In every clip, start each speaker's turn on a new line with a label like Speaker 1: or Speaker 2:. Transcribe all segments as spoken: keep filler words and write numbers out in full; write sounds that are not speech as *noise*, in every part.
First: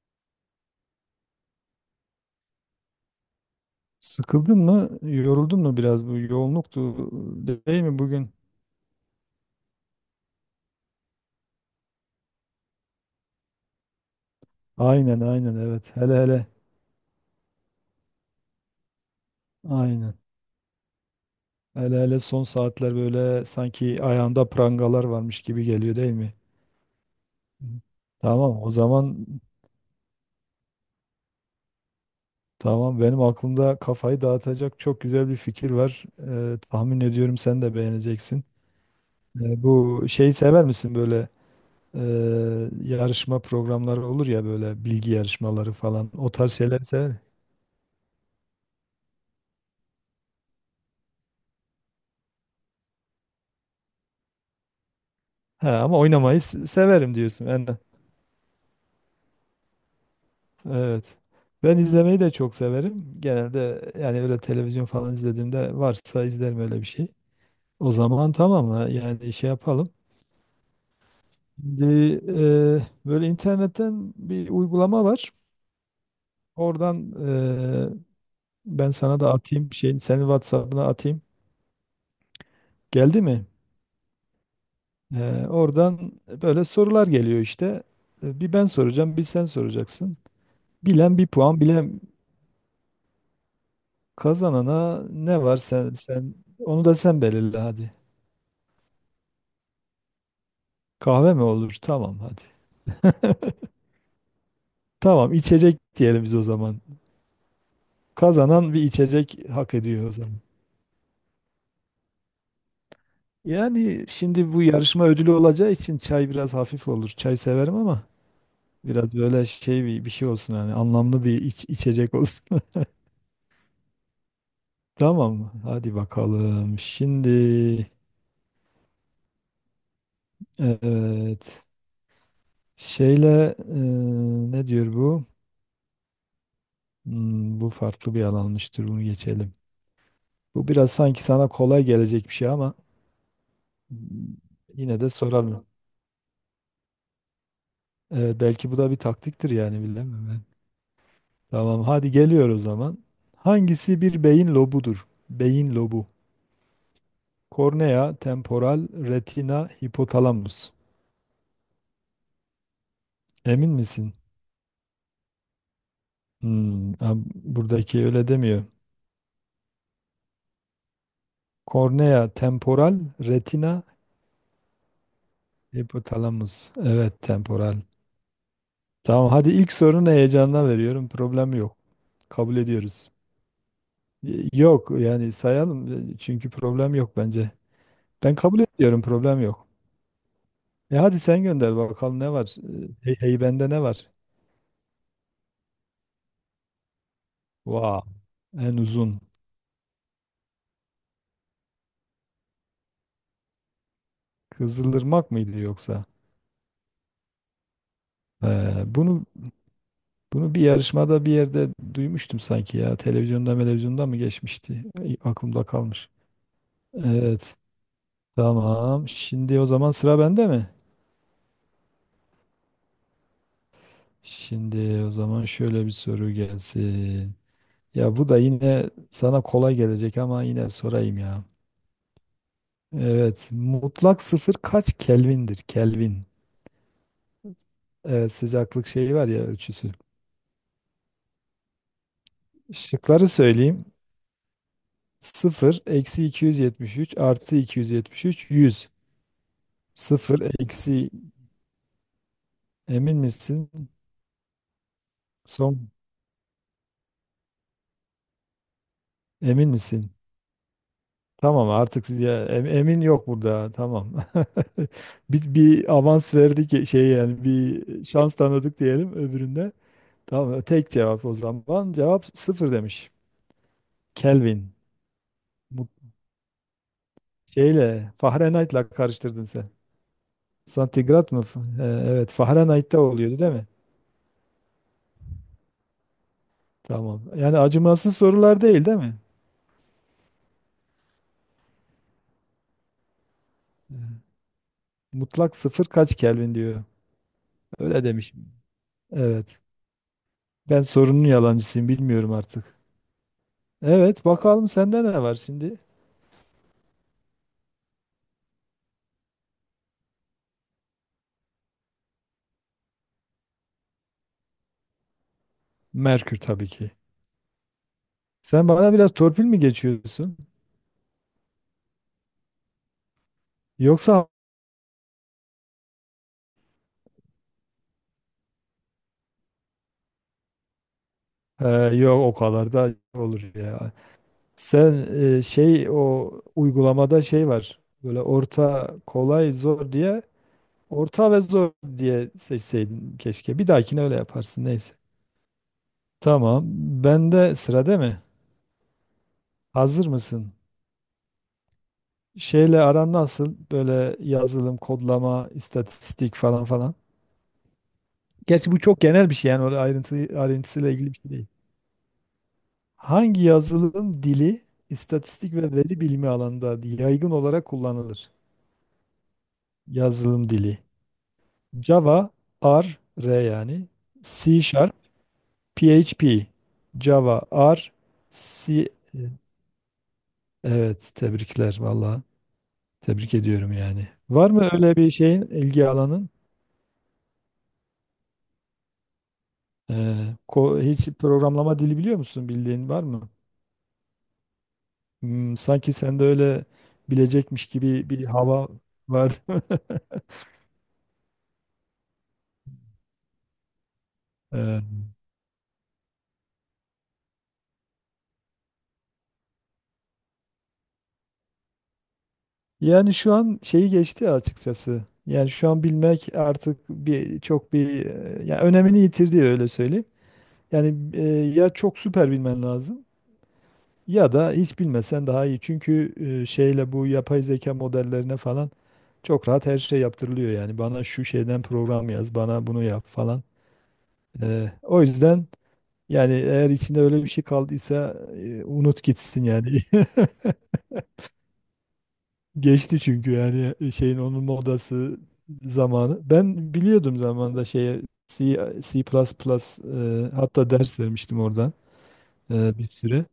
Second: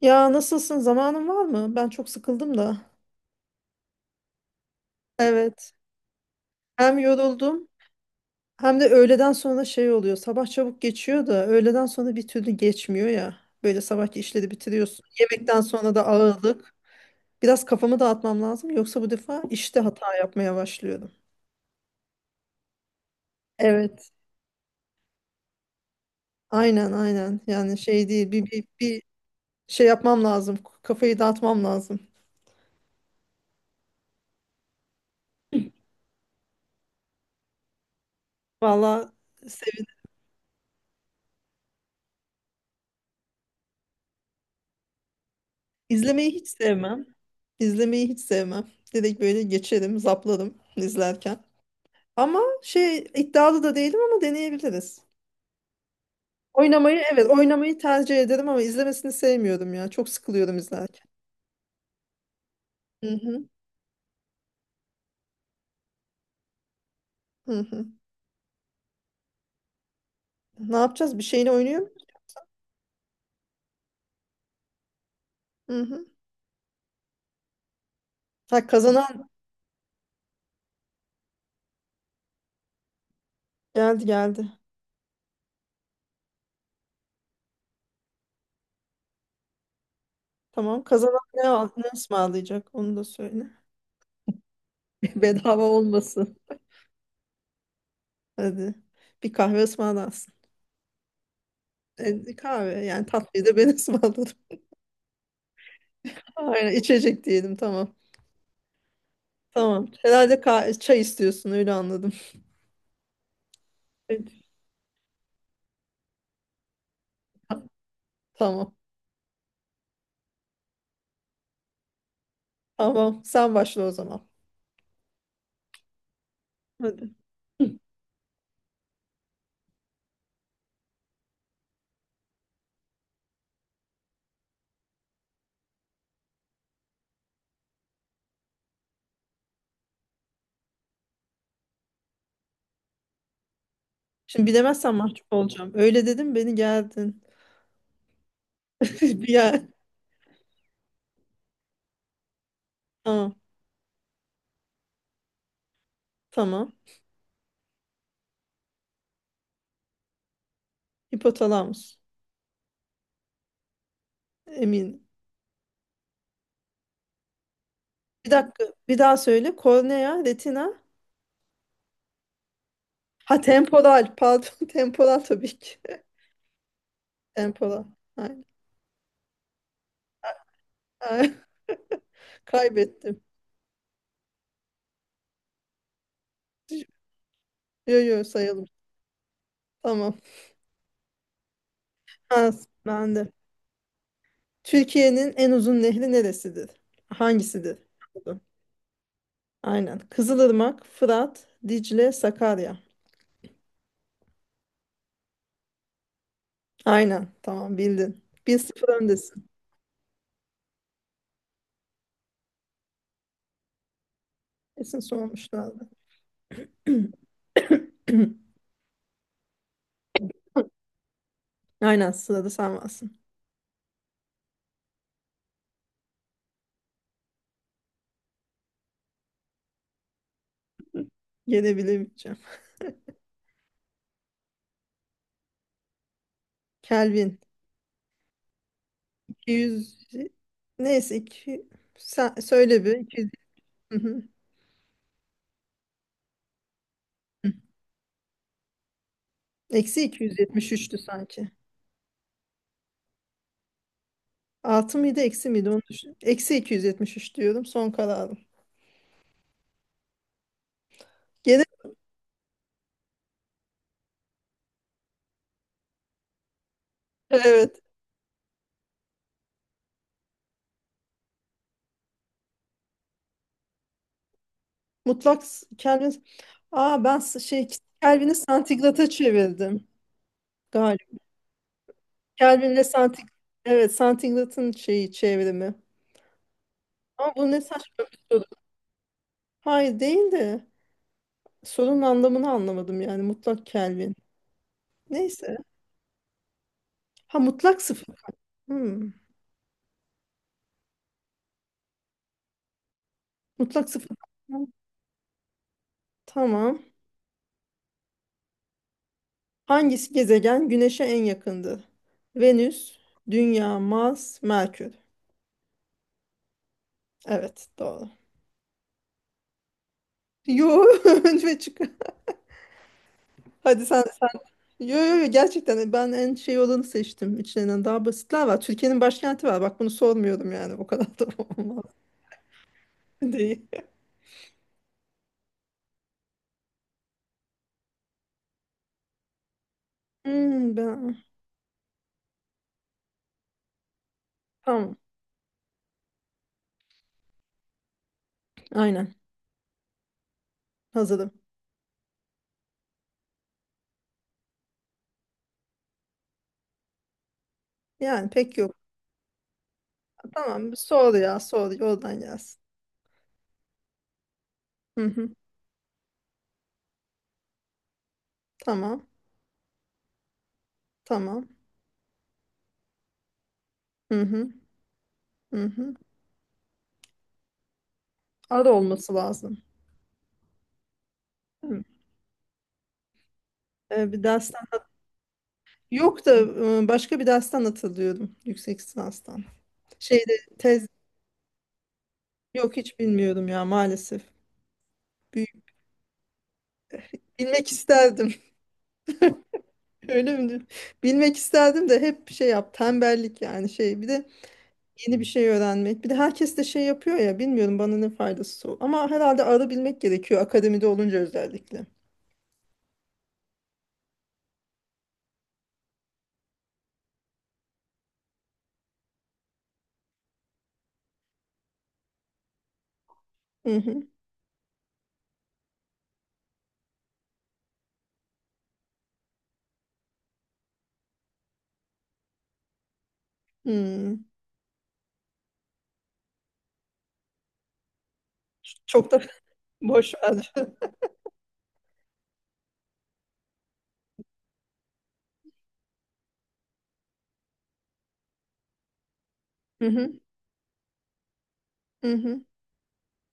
Speaker 1: Ya nasılsın? Zamanın var mı? Ben çok sıkıldım da.
Speaker 2: Sıkıldın mı? Yoruldun
Speaker 1: Evet.
Speaker 2: mu biraz? Bu yoğunluktu
Speaker 1: Hem yoruldum
Speaker 2: değil mi bugün?
Speaker 1: hem de öğleden sonra şey oluyor. Sabah çabuk geçiyor da öğleden sonra bir türlü geçmiyor ya. Böyle sabahki işleri bitiriyorsun.
Speaker 2: Aynen aynen
Speaker 1: Yemekten
Speaker 2: evet.
Speaker 1: sonra da
Speaker 2: Hele hele
Speaker 1: ağırlık. Biraz kafamı dağıtmam lazım. Yoksa bu defa işte
Speaker 2: aynen.
Speaker 1: hata yapmaya başlıyorum.
Speaker 2: Hele hele son saatler böyle sanki
Speaker 1: Evet.
Speaker 2: ayağında prangalar varmış gibi geliyor değil mi?
Speaker 1: Aynen aynen.
Speaker 2: Hı.
Speaker 1: Yani şey değil. Bir,
Speaker 2: Tamam
Speaker 1: bir,
Speaker 2: o
Speaker 1: bir
Speaker 2: zaman,
Speaker 1: şey yapmam lazım. Kafayı dağıtmam lazım.
Speaker 2: tamam, benim aklımda kafayı dağıtacak çok güzel bir fikir var. Ee, tahmin ediyorum sen de beğeneceksin.
Speaker 1: Valla.
Speaker 2: Ee, bu şeyi sever misin böyle e, yarışma programları olur ya böyle bilgi yarışmaları falan
Speaker 1: İzlemeyi
Speaker 2: o
Speaker 1: hiç
Speaker 2: tarz şeyleri
Speaker 1: sevmem.
Speaker 2: sever.
Speaker 1: İzlemeyi hiç sevmem. Direkt böyle geçerim, zaplarım izlerken. Ama şey iddialı da değilim ama deneyebiliriz.
Speaker 2: Ha, ama oynamayı s-
Speaker 1: Oynamayı,
Speaker 2: severim
Speaker 1: evet,
Speaker 2: diyorsun. Yani,
Speaker 1: oynamayı tercih ederim ama izlemesini sevmiyorum ya. Çok sıkılıyorum izlerken.
Speaker 2: evet. Ben izlemeyi de çok
Speaker 1: Hı
Speaker 2: severim.
Speaker 1: hı,
Speaker 2: Genelde yani öyle televizyon falan izlediğimde varsa izlerim öyle bir şey.
Speaker 1: hı hı.
Speaker 2: O zaman tamam ha, yani şey yapalım.
Speaker 1: Ne yapacağız? Bir şeyini oynuyor muyuz?
Speaker 2: Şimdi e, böyle internetten bir uygulama var.
Speaker 1: Hı hı.
Speaker 2: Oradan e,
Speaker 1: Ha,
Speaker 2: ben sana
Speaker 1: kazanan
Speaker 2: da atayım, şeyin, senin WhatsApp'ına atayım. Geldi mi?
Speaker 1: geldi, geldi.
Speaker 2: E, oradan böyle sorular geliyor işte. E, Bir ben soracağım, bir sen soracaksın.
Speaker 1: Tamam,
Speaker 2: Bilen
Speaker 1: kazanan
Speaker 2: bir
Speaker 1: ne,
Speaker 2: puan,
Speaker 1: al- ne
Speaker 2: bilen.
Speaker 1: ısmarlayacak onu da söyle.
Speaker 2: Kazanana
Speaker 1: *laughs*
Speaker 2: ne var,
Speaker 1: Bedava
Speaker 2: sen sen
Speaker 1: olmasın.
Speaker 2: onu da sen belirle hadi.
Speaker 1: Hadi bir kahve ısmarlarsın.
Speaker 2: Kahve mi olur? Tamam
Speaker 1: E,
Speaker 2: hadi.
Speaker 1: kahve yani tatlıyı da ben
Speaker 2: *laughs*
Speaker 1: *laughs* ısmarladım.
Speaker 2: Tamam, içecek diyelim biz o
Speaker 1: Aynen,
Speaker 2: zaman.
Speaker 1: içecek diyelim, tamam.
Speaker 2: Kazanan bir içecek hak
Speaker 1: Tamam.
Speaker 2: ediyor o
Speaker 1: Herhalde
Speaker 2: zaman.
Speaker 1: ka- çay istiyorsun, öyle anladım.
Speaker 2: Yani
Speaker 1: Evet.
Speaker 2: şimdi bu yarışma ödülü olacağı için çay biraz hafif olur. Çay severim ama
Speaker 1: Tamam.
Speaker 2: biraz böyle şey, bir, bir şey olsun, yani anlamlı bir iç- içecek olsun.
Speaker 1: Tamam. Sen başla o zaman.
Speaker 2: *laughs* Tamam mı? Hadi bakalım.
Speaker 1: Hadi.
Speaker 2: Şimdi, evet. Şeyle e, ne diyor bu? Hmm, bu farklı bir alanmıştır. Bunu geçelim. Bu biraz sanki sana kolay gelecek bir şey, ama
Speaker 1: Şimdi bilemezsen
Speaker 2: yine de
Speaker 1: mahcup
Speaker 2: soralım.
Speaker 1: olacağım. Öyle dedim beni geldin.
Speaker 2: Ee, belki bu da bir
Speaker 1: *laughs* Bir
Speaker 2: taktiktir,
Speaker 1: yer.
Speaker 2: yani bilemem ben. Tamam, hadi geliyor o zaman.
Speaker 1: Tamam.
Speaker 2: Hangisi bir beyin lobudur? Beyin lobu.
Speaker 1: Tamam.
Speaker 2: Kornea, temporal, retina, hipotalamus.
Speaker 1: Hipotalamus.
Speaker 2: Emin misin?
Speaker 1: Emin.
Speaker 2: Hmm, ha, buradaki öyle
Speaker 1: Bir dakika.
Speaker 2: demiyor.
Speaker 1: Bir daha söyle. Kornea, retina.
Speaker 2: Kornea, temporal,
Speaker 1: Ha,
Speaker 2: retina,
Speaker 1: temporal. Pardon. *laughs* Temporal tabii ki.
Speaker 2: hipotalamus. Evet, temporal.
Speaker 1: Temporal. Aynen.
Speaker 2: Tamam, hadi ilk sorunu heyecanla veriyorum.
Speaker 1: Ay,
Speaker 2: Problem yok.
Speaker 1: *laughs*
Speaker 2: Kabul ediyoruz.
Speaker 1: kaybettim.
Speaker 2: Yok, yani sayalım, e, çünkü problem yok bence.
Speaker 1: Yo yo,
Speaker 2: Ben kabul
Speaker 1: sayalım.
Speaker 2: ediyorum, problem yok.
Speaker 1: Tamam.
Speaker 2: E hadi sen gönder bakalım, ne
Speaker 1: Ha,
Speaker 2: var? E,
Speaker 1: ben
Speaker 2: Hey,
Speaker 1: de.
Speaker 2: hey, bende ne var?
Speaker 1: Türkiye'nin en uzun nehri neresidir? Hangisidir?
Speaker 2: Vaa En uzun.
Speaker 1: Aynen. Kızılırmak, Fırat, Dicle, Sakarya.
Speaker 2: Kızılırmak mıydı yoksa?
Speaker 1: Aynen. Tamam, bildin.
Speaker 2: Ee,
Speaker 1: bir sıfır
Speaker 2: bunu
Speaker 1: öndesin.
Speaker 2: bunu bir yarışmada bir yerde duymuştum sanki ya. Televizyonda, televizyonda mı geçmişti?
Speaker 1: Kesin
Speaker 2: Ay, aklımda
Speaker 1: sormuşlardı.
Speaker 2: kalmış.
Speaker 1: *clears throat*
Speaker 2: Evet, tamam. Şimdi o zaman sıra bende mi?
Speaker 1: Aynen, sırada sen varsın.
Speaker 2: Şimdi o zaman şöyle bir soru gelsin. Ya bu da yine sana kolay gelecek ama yine sorayım ya.
Speaker 1: Gelebilemeyeceğim.
Speaker 2: Evet. Mutlak sıfır kaç Kelvin'dir? Kelvin.
Speaker 1: Kelvin.
Speaker 2: Evet, sıcaklık şeyi var ya, ölçüsü.
Speaker 1: iki yüz, neyse, iki... sen söyle, bir
Speaker 2: Şıkları
Speaker 1: iki yüz.
Speaker 2: söyleyeyim.
Speaker 1: Hı hı.
Speaker 2: Sıfır, eksi iki yüz yetmiş üç, artı iki yüz yetmiş üç yüz.
Speaker 1: Eksi
Speaker 2: Sıfır,
Speaker 1: iki yüz yetmiş üçtü
Speaker 2: eksi,
Speaker 1: sanki.
Speaker 2: emin misin?
Speaker 1: Artı mıydı eksi miydi onu
Speaker 2: Son,
Speaker 1: düşün. Eksi iki yüz yetmiş üç diyorum, son kararım.
Speaker 2: emin misin?
Speaker 1: Gene
Speaker 2: Tamam artık ya, em- emin yok burada. Tamam. *laughs* bir, bir avans verdik, şey
Speaker 1: *laughs*
Speaker 2: yani
Speaker 1: evet.
Speaker 2: bir şans tanıdık diyelim öbüründe. Tamam, tek cevap o zaman. Cevap sıfır demiş. Kelvin.
Speaker 1: Mutlak s- Kelvin. Aa, ben s- şey,
Speaker 2: Şeyle,
Speaker 1: Kelvin'i
Speaker 2: Fahrenheit'la
Speaker 1: santigrata
Speaker 2: karıştırdın sen.
Speaker 1: çevirdim galiba.
Speaker 2: Santigrat mı? F- e, Evet,
Speaker 1: Kelvin'le
Speaker 2: Fahrenheit'te
Speaker 1: santig
Speaker 2: oluyordu değil mi?
Speaker 1: evet, santigratın şeyi çevrimi.
Speaker 2: Tamam.
Speaker 1: Ama bu
Speaker 2: Yani
Speaker 1: ne saçma
Speaker 2: acımasız
Speaker 1: bir soru.
Speaker 2: sorular değil, değil mi?
Speaker 1: Hayır, değil de sorunun anlamını anlamadım yani mutlak Kelvin.
Speaker 2: Mutlak
Speaker 1: Neyse.
Speaker 2: sıfır kaç Kelvin diyor.
Speaker 1: Ha, mutlak
Speaker 2: Öyle
Speaker 1: sıfır.
Speaker 2: demiş.
Speaker 1: Hmm.
Speaker 2: Evet. Ben sorunun yalancısıyım, bilmiyorum artık.
Speaker 1: Mutlak sıfır.
Speaker 2: Evet, bakalım sende ne var şimdi?
Speaker 1: Tamam. Hangisi gezegen Güneş'e en yakındır? Venüs, Dünya, Mars, Merkür.
Speaker 2: Merkür tabii ki.
Speaker 1: Evet, doğru.
Speaker 2: Sen bana biraz torpil mi geçiyorsun?
Speaker 1: Yo, *laughs* önce çık. Hadi sen.
Speaker 2: Yoksa...
Speaker 1: Yo yo yo, gerçekten ben en şey olanı seçtim. İçlerinden daha basitler var. Türkiye'nin başkenti var. Bak, bunu sormuyorum yani. O kadar da *laughs*
Speaker 2: Ee,
Speaker 1: olmaz
Speaker 2: yok, o kadar da olur
Speaker 1: değil.
Speaker 2: ya. Sen e, şey, o uygulamada şey var. Böyle orta, kolay, zor diye...
Speaker 1: Hmm, ben...
Speaker 2: Orta ve zor diye seçseydin keşke. Bir dahakine öyle yaparsın neyse.
Speaker 1: Tamam.
Speaker 2: Tamam. Bende sıra değil mi?
Speaker 1: Aynen.
Speaker 2: Hazır mısın?
Speaker 1: Hazırım.
Speaker 2: Şeyle aran nasıl? Böyle yazılım, kodlama, istatistik falan falan.
Speaker 1: Yani pek
Speaker 2: Gerçi
Speaker 1: yok.
Speaker 2: bu çok genel bir şey, yani öyle ayrıntı,
Speaker 1: Tamam.
Speaker 2: ayrıntısıyla ilgili
Speaker 1: Sor
Speaker 2: bir şey
Speaker 1: ya.
Speaker 2: değil.
Speaker 1: Sor. Oradan gelsin.
Speaker 2: Hangi yazılım dili
Speaker 1: Hı hı.
Speaker 2: istatistik ve veri bilimi alanında yaygın olarak kullanılır?
Speaker 1: Tamam.
Speaker 2: Yazılım dili.
Speaker 1: Tamam.
Speaker 2: Java, R, R yani.
Speaker 1: Hı hı.
Speaker 2: C Sharp,
Speaker 1: Hı hı.
Speaker 2: P H P. Java, R,
Speaker 1: Ara
Speaker 2: C.
Speaker 1: olması lazım.
Speaker 2: Evet,
Speaker 1: Değil
Speaker 2: tebrikler
Speaker 1: mi?
Speaker 2: valla. Tebrik ediyorum yani.
Speaker 1: Ee, bir
Speaker 2: Var
Speaker 1: dersten.
Speaker 2: mı öyle bir şeyin, ilgi
Speaker 1: Yok
Speaker 2: alanın?
Speaker 1: da, e, başka bir dersten hatırlıyorum. Yüksek lisanstan. Şeyde,
Speaker 2: Ee, ko-
Speaker 1: tez,
Speaker 2: hiç programlama dili biliyor musun?
Speaker 1: yok
Speaker 2: Bildiğin
Speaker 1: hiç
Speaker 2: var mı?
Speaker 1: bilmiyorum ya maalesef.
Speaker 2: Hmm,
Speaker 1: Büyük.
Speaker 2: sanki sende öyle bilecekmiş
Speaker 1: Bilmek
Speaker 2: gibi bir
Speaker 1: isterdim.
Speaker 2: hava vardı. *laughs*
Speaker 1: *laughs* Öyle mi? Bilmek isterdim de hep şey yap, tembellik yani şey, bir de
Speaker 2: Ee,
Speaker 1: yeni bir şey öğrenmek. Bir de herkes de şey yapıyor ya, bilmiyorum bana ne faydası o. Ama herhalde ara bilmek gerekiyor akademide olunca, özellikle.
Speaker 2: yani şu an şeyi geçti açıkçası. Yani şu an bilmek artık bir çok bir e, yani önemini yitirdi, öyle söyleyeyim. Yani e, ya çok süper bilmen lazım,
Speaker 1: Hı hı.
Speaker 2: ya da hiç bilmesen daha iyi. Çünkü e, şeyle bu yapay zeka modellerine falan... Çok rahat her şey yaptırılıyor yani. Bana şu şeyden program yaz, bana bunu yap falan.
Speaker 1: Hmm.
Speaker 2: Ee, o yüzden yani eğer içinde öyle bir şey kaldıysa, e, unut
Speaker 1: Çok da
Speaker 2: gitsin
Speaker 1: *laughs*
Speaker 2: yani.
Speaker 1: boş ver.
Speaker 2: *laughs* Geçti çünkü yani, e, şeyin, onun modası zamanı. Ben biliyordum zamanında şeye, C, C++,
Speaker 1: Hı hı.
Speaker 2: e, hatta ders vermiştim oradan
Speaker 1: Hı hı.
Speaker 2: e, bir süre.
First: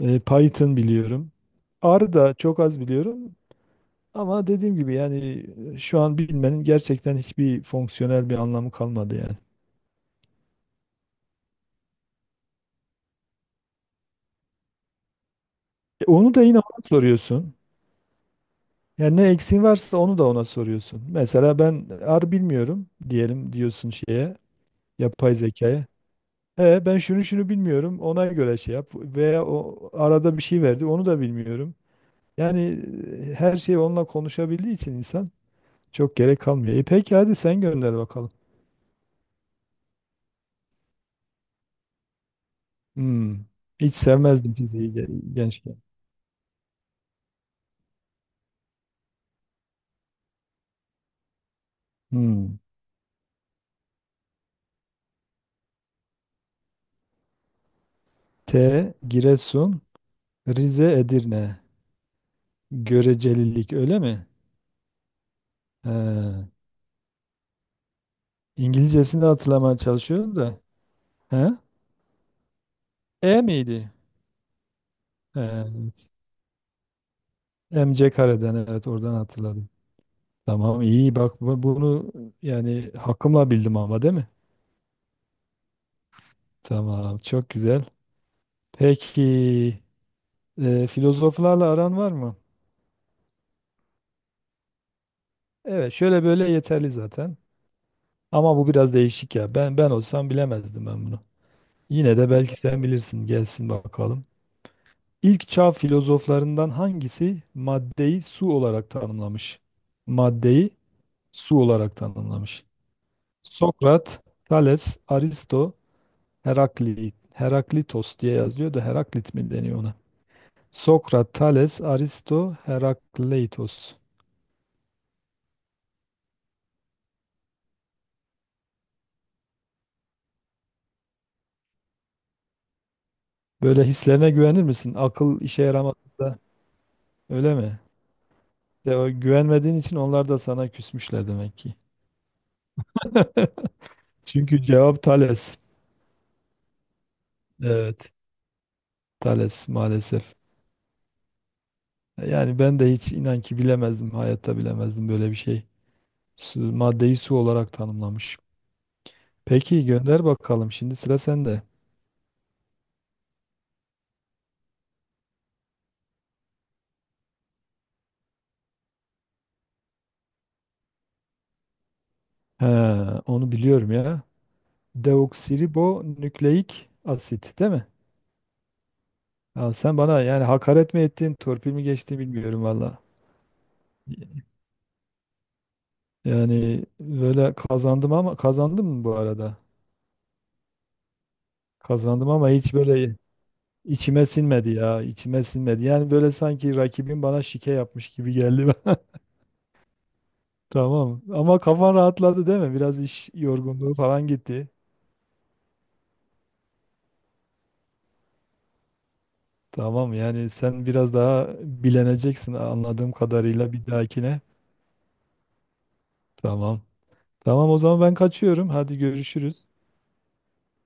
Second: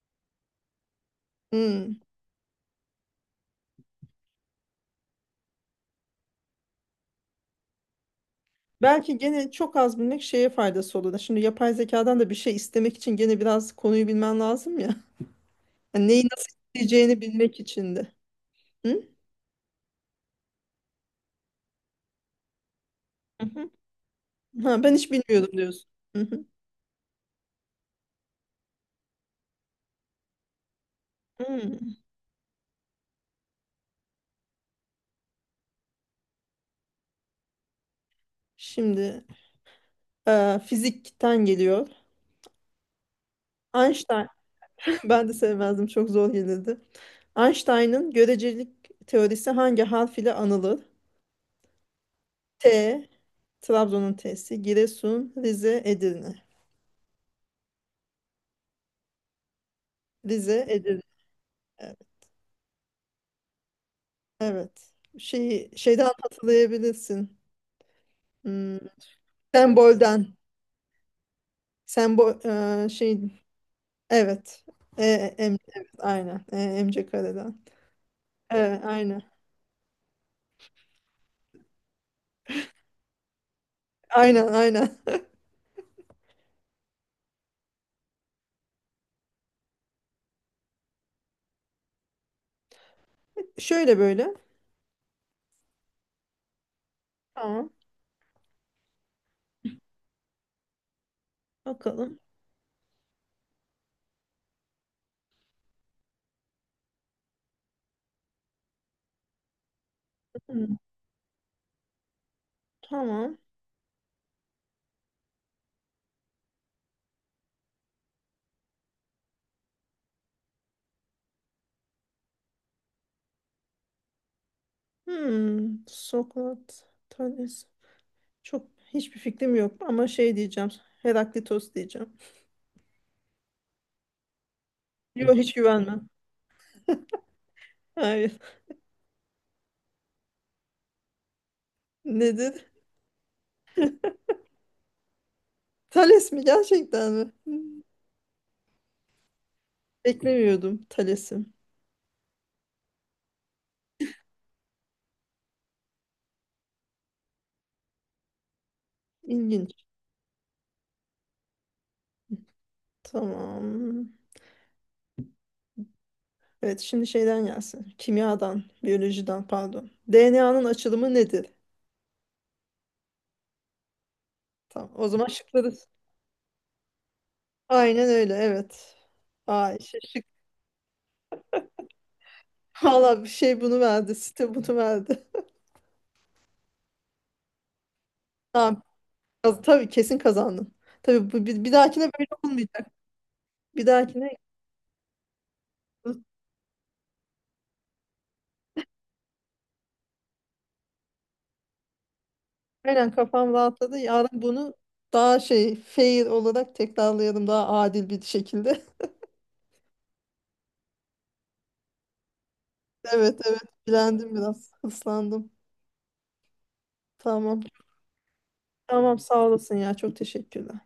Speaker 2: E, Python biliyorum.
Speaker 1: Hı.
Speaker 2: R da çok az biliyorum. Ama dediğim gibi yani, e, şu an bilmenin gerçekten hiçbir fonksiyonel bir anlamı kalmadı
Speaker 1: Belki
Speaker 2: yani.
Speaker 1: gene çok az bilmek şeye faydası olur. Şimdi yapay zekadan da bir şey istemek için gene biraz konuyu bilmen lazım ya.
Speaker 2: E,
Speaker 1: Yani neyi
Speaker 2: Onu da
Speaker 1: nasıl
Speaker 2: yine ona
Speaker 1: isteyeceğini
Speaker 2: soruyorsun.
Speaker 1: bilmek için de. Hı?
Speaker 2: Yani ne eksiğin varsa onu da ona soruyorsun. Mesela ben ar bilmiyorum
Speaker 1: Hı
Speaker 2: diyelim,
Speaker 1: hı.
Speaker 2: diyorsun şeye,
Speaker 1: Ha, ben hiç
Speaker 2: yapay
Speaker 1: bilmiyordum
Speaker 2: zekaya.
Speaker 1: diyorsun. Hı hı.
Speaker 2: E ben şunu şunu bilmiyorum, ona göre şey yap. Veya o arada bir şey verdi, onu da bilmiyorum.
Speaker 1: Hı.
Speaker 2: Yani e, her şeyi onunla konuşabildiği için insan, çok gerek kalmıyor. E peki hadi sen gönder bakalım.
Speaker 1: Şimdi, Ee, fizikten geliyor.
Speaker 2: Hmm. Hiç
Speaker 1: Einstein,
Speaker 2: sevmezdim fiziği
Speaker 1: *laughs* ben de
Speaker 2: ge- gençken.
Speaker 1: sevmezdim, çok zor gelirdi. Einstein'ın görecelik teorisi hangi harf ile anılır?
Speaker 2: Hmm.
Speaker 1: T, Trabzon'un T'si, Giresun, Rize, Edirne.
Speaker 2: T. Giresun,
Speaker 1: Rize,
Speaker 2: Rize,
Speaker 1: Edirne.
Speaker 2: Edirne.
Speaker 1: Evet.
Speaker 2: Görecelilik öyle mi?
Speaker 1: Evet. Şey,
Speaker 2: He.
Speaker 1: şeyden hatırlayabilirsin. Hmm,
Speaker 2: İngilizcesini de hatırlamaya çalışıyorum
Speaker 1: sembolden.
Speaker 2: da. He?
Speaker 1: Sembol, e, şey,
Speaker 2: E miydi?
Speaker 1: evet. E, em, evet,
Speaker 2: Evet.
Speaker 1: aynen. E, emce kareden.
Speaker 2: M C kareden,
Speaker 1: E,
Speaker 2: evet, oradan
Speaker 1: aynen.
Speaker 2: hatırladım. Tamam, iyi bak, bu- bunu yani hakkımla bildim ama, değil mi?
Speaker 1: Aynen, aynen. *laughs*
Speaker 2: Tamam, çok güzel. Peki e, filozoflarla aran var mı?
Speaker 1: Şöyle böyle.
Speaker 2: Evet, şöyle böyle yeterli zaten.
Speaker 1: Tamam.
Speaker 2: Ama bu biraz değişik ya. Ben ben olsam bilemezdim ben bunu. Yine
Speaker 1: Bakalım.
Speaker 2: de belki sen bilirsin. Gelsin bakalım. İlk çağ filozoflarından hangisi maddeyi su olarak tanımlamış? Maddeyi su olarak tanımlamış.
Speaker 1: Tamam.
Speaker 2: Sokrat, Thales, Aristo, Heraklit. Heraklitos diye yazılıyor da Heraklit mi deniyor ona? Sokrat, Thales, Aristo, Herakleitos.
Speaker 1: Hmm, Sokrat tanesi. Çok, hiçbir fikrim yok ama şey diyeceğim. Heraklitos diyeceğim.
Speaker 2: Böyle hislerine güvenir misin?
Speaker 1: Yok,
Speaker 2: Akıl
Speaker 1: hiç
Speaker 2: işe
Speaker 1: güvenmem.
Speaker 2: yaramadığında öyle mi?
Speaker 1: Hayır. *laughs*
Speaker 2: De, o güvenmediğin için onlar da sana küsmüşler demek ki.
Speaker 1: Nedir?
Speaker 2: *laughs* Çünkü cevap Thales.
Speaker 1: Thales mi, gerçekten mi? Hmm,
Speaker 2: Evet, Thales maalesef.
Speaker 1: beklemiyordum Thales'i.
Speaker 2: Yani ben de hiç, inan ki bilemezdim, hayatta bilemezdim böyle bir şey. Su, maddeyi su olarak tanımlamış.
Speaker 1: İlginç.
Speaker 2: Peki gönder bakalım. Şimdi sıra sende.
Speaker 1: Tamam. Evet, şimdi şeyden gelsin. Kimyadan, biyolojiden, pardon. D N A'nın açılımı nedir?
Speaker 2: He, onu biliyorum ya.
Speaker 1: Tamam. O zaman şıkları.
Speaker 2: Deoksiribonükleik asit değil mi?
Speaker 1: Aynen öyle, evet.
Speaker 2: Ya
Speaker 1: Ay,
Speaker 2: sen
Speaker 1: şey,
Speaker 2: bana
Speaker 1: şık.
Speaker 2: yani hakaret mi ettin, torpil mi geçti bilmiyorum
Speaker 1: *laughs*
Speaker 2: valla.
Speaker 1: Valla, bir şey bunu verdi. Site bunu verdi.
Speaker 2: Yani böyle kazandım, ama
Speaker 1: *laughs* Tamam.
Speaker 2: kazandım mı bu arada?
Speaker 1: Kaz- Tabii, kesin kazandın. Tabii bu, bir, bir dahakine böyle
Speaker 2: Kazandım ama hiç
Speaker 1: olmayacak.
Speaker 2: böyle
Speaker 1: Bir
Speaker 2: içime
Speaker 1: dahakine,
Speaker 2: sinmedi ya, içime sinmedi. Yani böyle sanki rakibim bana şike yapmış gibi geldi. *laughs* Tamam. Ama kafan rahatladı değil mi? Biraz
Speaker 1: aynen,
Speaker 2: iş
Speaker 1: kafam
Speaker 2: yorgunluğu
Speaker 1: rahatladı.
Speaker 2: falan
Speaker 1: Yarın
Speaker 2: gitti.
Speaker 1: bunu daha şey, fair olarak tekrarlayalım, daha adil bir şekilde. *laughs*
Speaker 2: Tamam, yani sen biraz daha bileneceksin anladığım
Speaker 1: Evet, evet,
Speaker 2: kadarıyla bir
Speaker 1: bilendim,
Speaker 2: dahakine.
Speaker 1: biraz ıslandım.
Speaker 2: Tamam.
Speaker 1: Tamam.
Speaker 2: Tamam o zaman ben kaçıyorum. Hadi
Speaker 1: Tamam, sağ
Speaker 2: görüşürüz.
Speaker 1: olasın ya, çok teşekkürler.